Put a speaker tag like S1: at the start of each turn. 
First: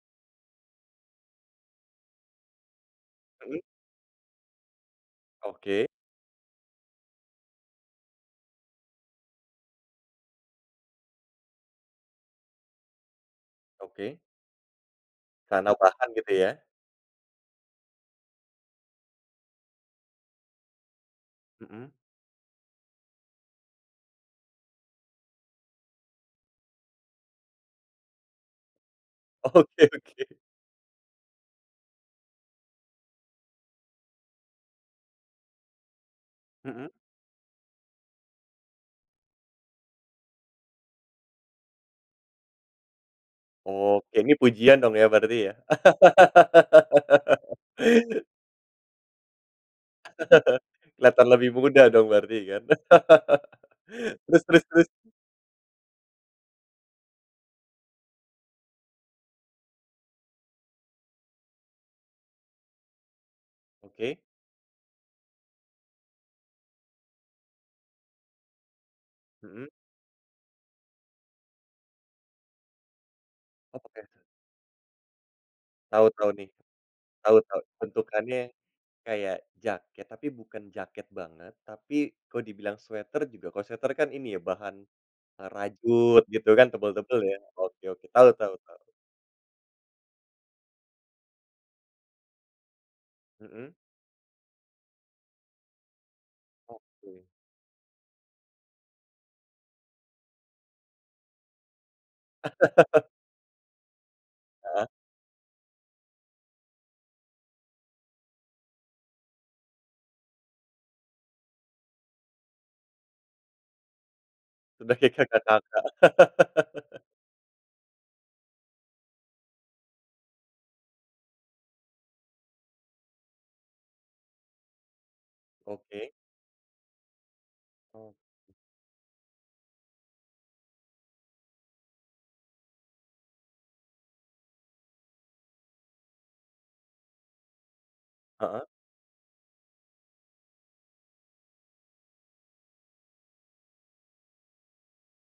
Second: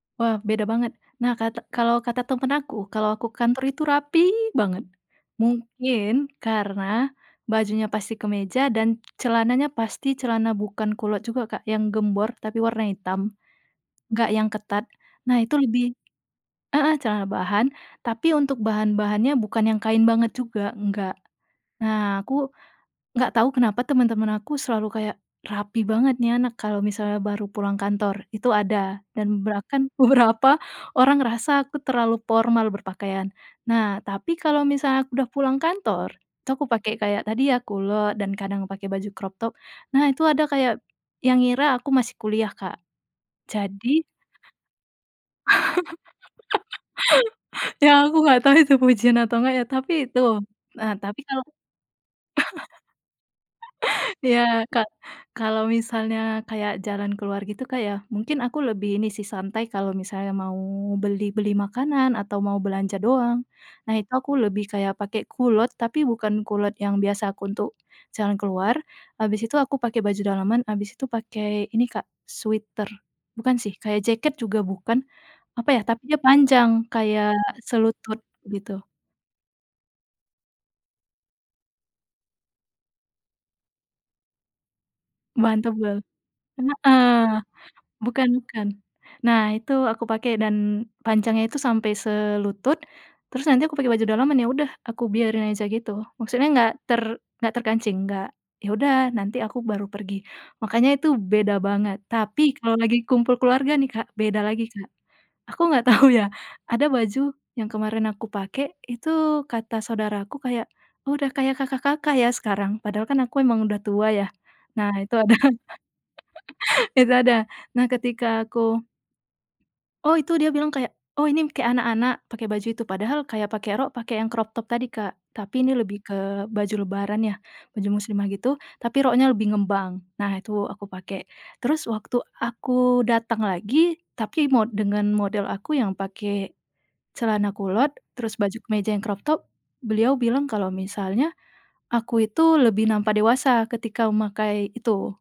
S1: Wah, beda banget. Nah, kata kalau kata temen aku, kalau aku
S2: Mhm.
S1: kantor itu rapi banget,
S2: Oke.
S1: mungkin karena bajunya pasti kemeja dan celananya pasti celana bukan kulot juga, Kak, yang gembor tapi warna hitam,
S2: Oke.
S1: nggak yang ketat. Nah, itu
S2: Kita
S1: lebih
S2: tambahkan, gitu, ya.
S1: heeh, celana bahan tapi untuk bahan-bahannya bukan yang kain banget juga, nggak.
S2: Mhm.
S1: Nah, aku nggak tahu kenapa teman-teman aku selalu kayak, "Rapi banget nih anak kalau misalnya baru pulang kantor," itu ada, dan
S2: Oke
S1: bahkan
S2: oke.
S1: beberapa orang ngerasa aku terlalu formal berpakaian. Nah, tapi kalau misalnya aku udah pulang kantor, itu aku
S2: Mhm.
S1: pakai kayak tadi ya, kulot dan kadang pakai baju crop top. Nah, itu ada kayak yang ngira aku masih kuliah, Kak, jadi
S2: Oke, ini pujian dong ya, berarti, ya.
S1: ya, aku nggak tahu itu pujian atau nggak ya, tapi itu, eee, tapi
S2: Keliatan
S1: kalau
S2: lebih muda dong berarti kan.
S1: ya,
S2: Terus terus
S1: Kak,
S2: terus?
S1: kalau misalnya kayak jalan keluar gitu, Kak, ya, mungkin aku lebih ini santai, kalau misalnya mau beli-beli makanan atau mau belanja doang, nah, itu
S2: Oke.
S1: aku lebih kayak pakai kulot, tapi bukan kulot yang biasa aku untuk jalan keluar, habis itu
S2: Mhm.
S1: aku pakai baju daleman, habis itu pakai ini, Kak, sweter bukan sih, kayak
S2: Oke.
S1: jaket juga bukan, apa ya, tapi
S2: Tau
S1: dia
S2: tau nih.
S1: panjang kayak
S2: Tau tau,
S1: selutut,
S2: bentukannya
S1: gitu.
S2: kaya jaket tapi bukan jaket banget, tapi kalo dibilang sweter juga kalo sweter kan ini ya, bahan e
S1: Mantap banget,
S2: rajut, gitu kan, tebel-tebel,
S1: heeh,
S2: ya. Oke oke
S1: bukan
S2: Tau tau
S1: bukan.
S2: tau.
S1: Nah, itu aku pakai dan panjangnya itu sampai selutut, terus nanti
S2: Mhm.
S1: aku pakai baju dalaman, ya udah, aku biarin aja gitu, maksudnya nggak ter
S2: Oke.
S1: nggak terkancing, nggak ya udah, nanti aku baru pergi. Makanya itu beda banget, tapi kalau lagi kumpul keluarga, nih, Kak, beda lagi, Kak,
S2: Heeh.
S1: aku nggak tahu ya, ada baju yang kemarin aku pakai itu, kata saudaraku kayak, "Udah kayak kakak-kakak, ya, sekarang", padahal kan aku emang udah tua, ya. Nah,
S2: Udah kayak
S1: itu ada,
S2: kakak-kakak.
S1: itu ada, nah, ketika aku oh, itu dia bilang kayak, "Oh, ini m kayak anak-anak pakai baju itu," padahal kayak pakai rok, pakai yang crop top tadi, Kak, tapi ini lebih
S2: Oke.
S1: ke baju lebaran ya, baju
S2: O
S1: muslimah gitu, tapi roknya lebih ngembang. Nah, itu aku pakai, terus waktu aku datang lagi tapi mo dengan model aku yang pakai celana kulot, terus baju
S2: Heeh.
S1: kemeja yang crop top beliau bilang kalau misalnya aku itu lebih nampak dewasa ketika memakai itu.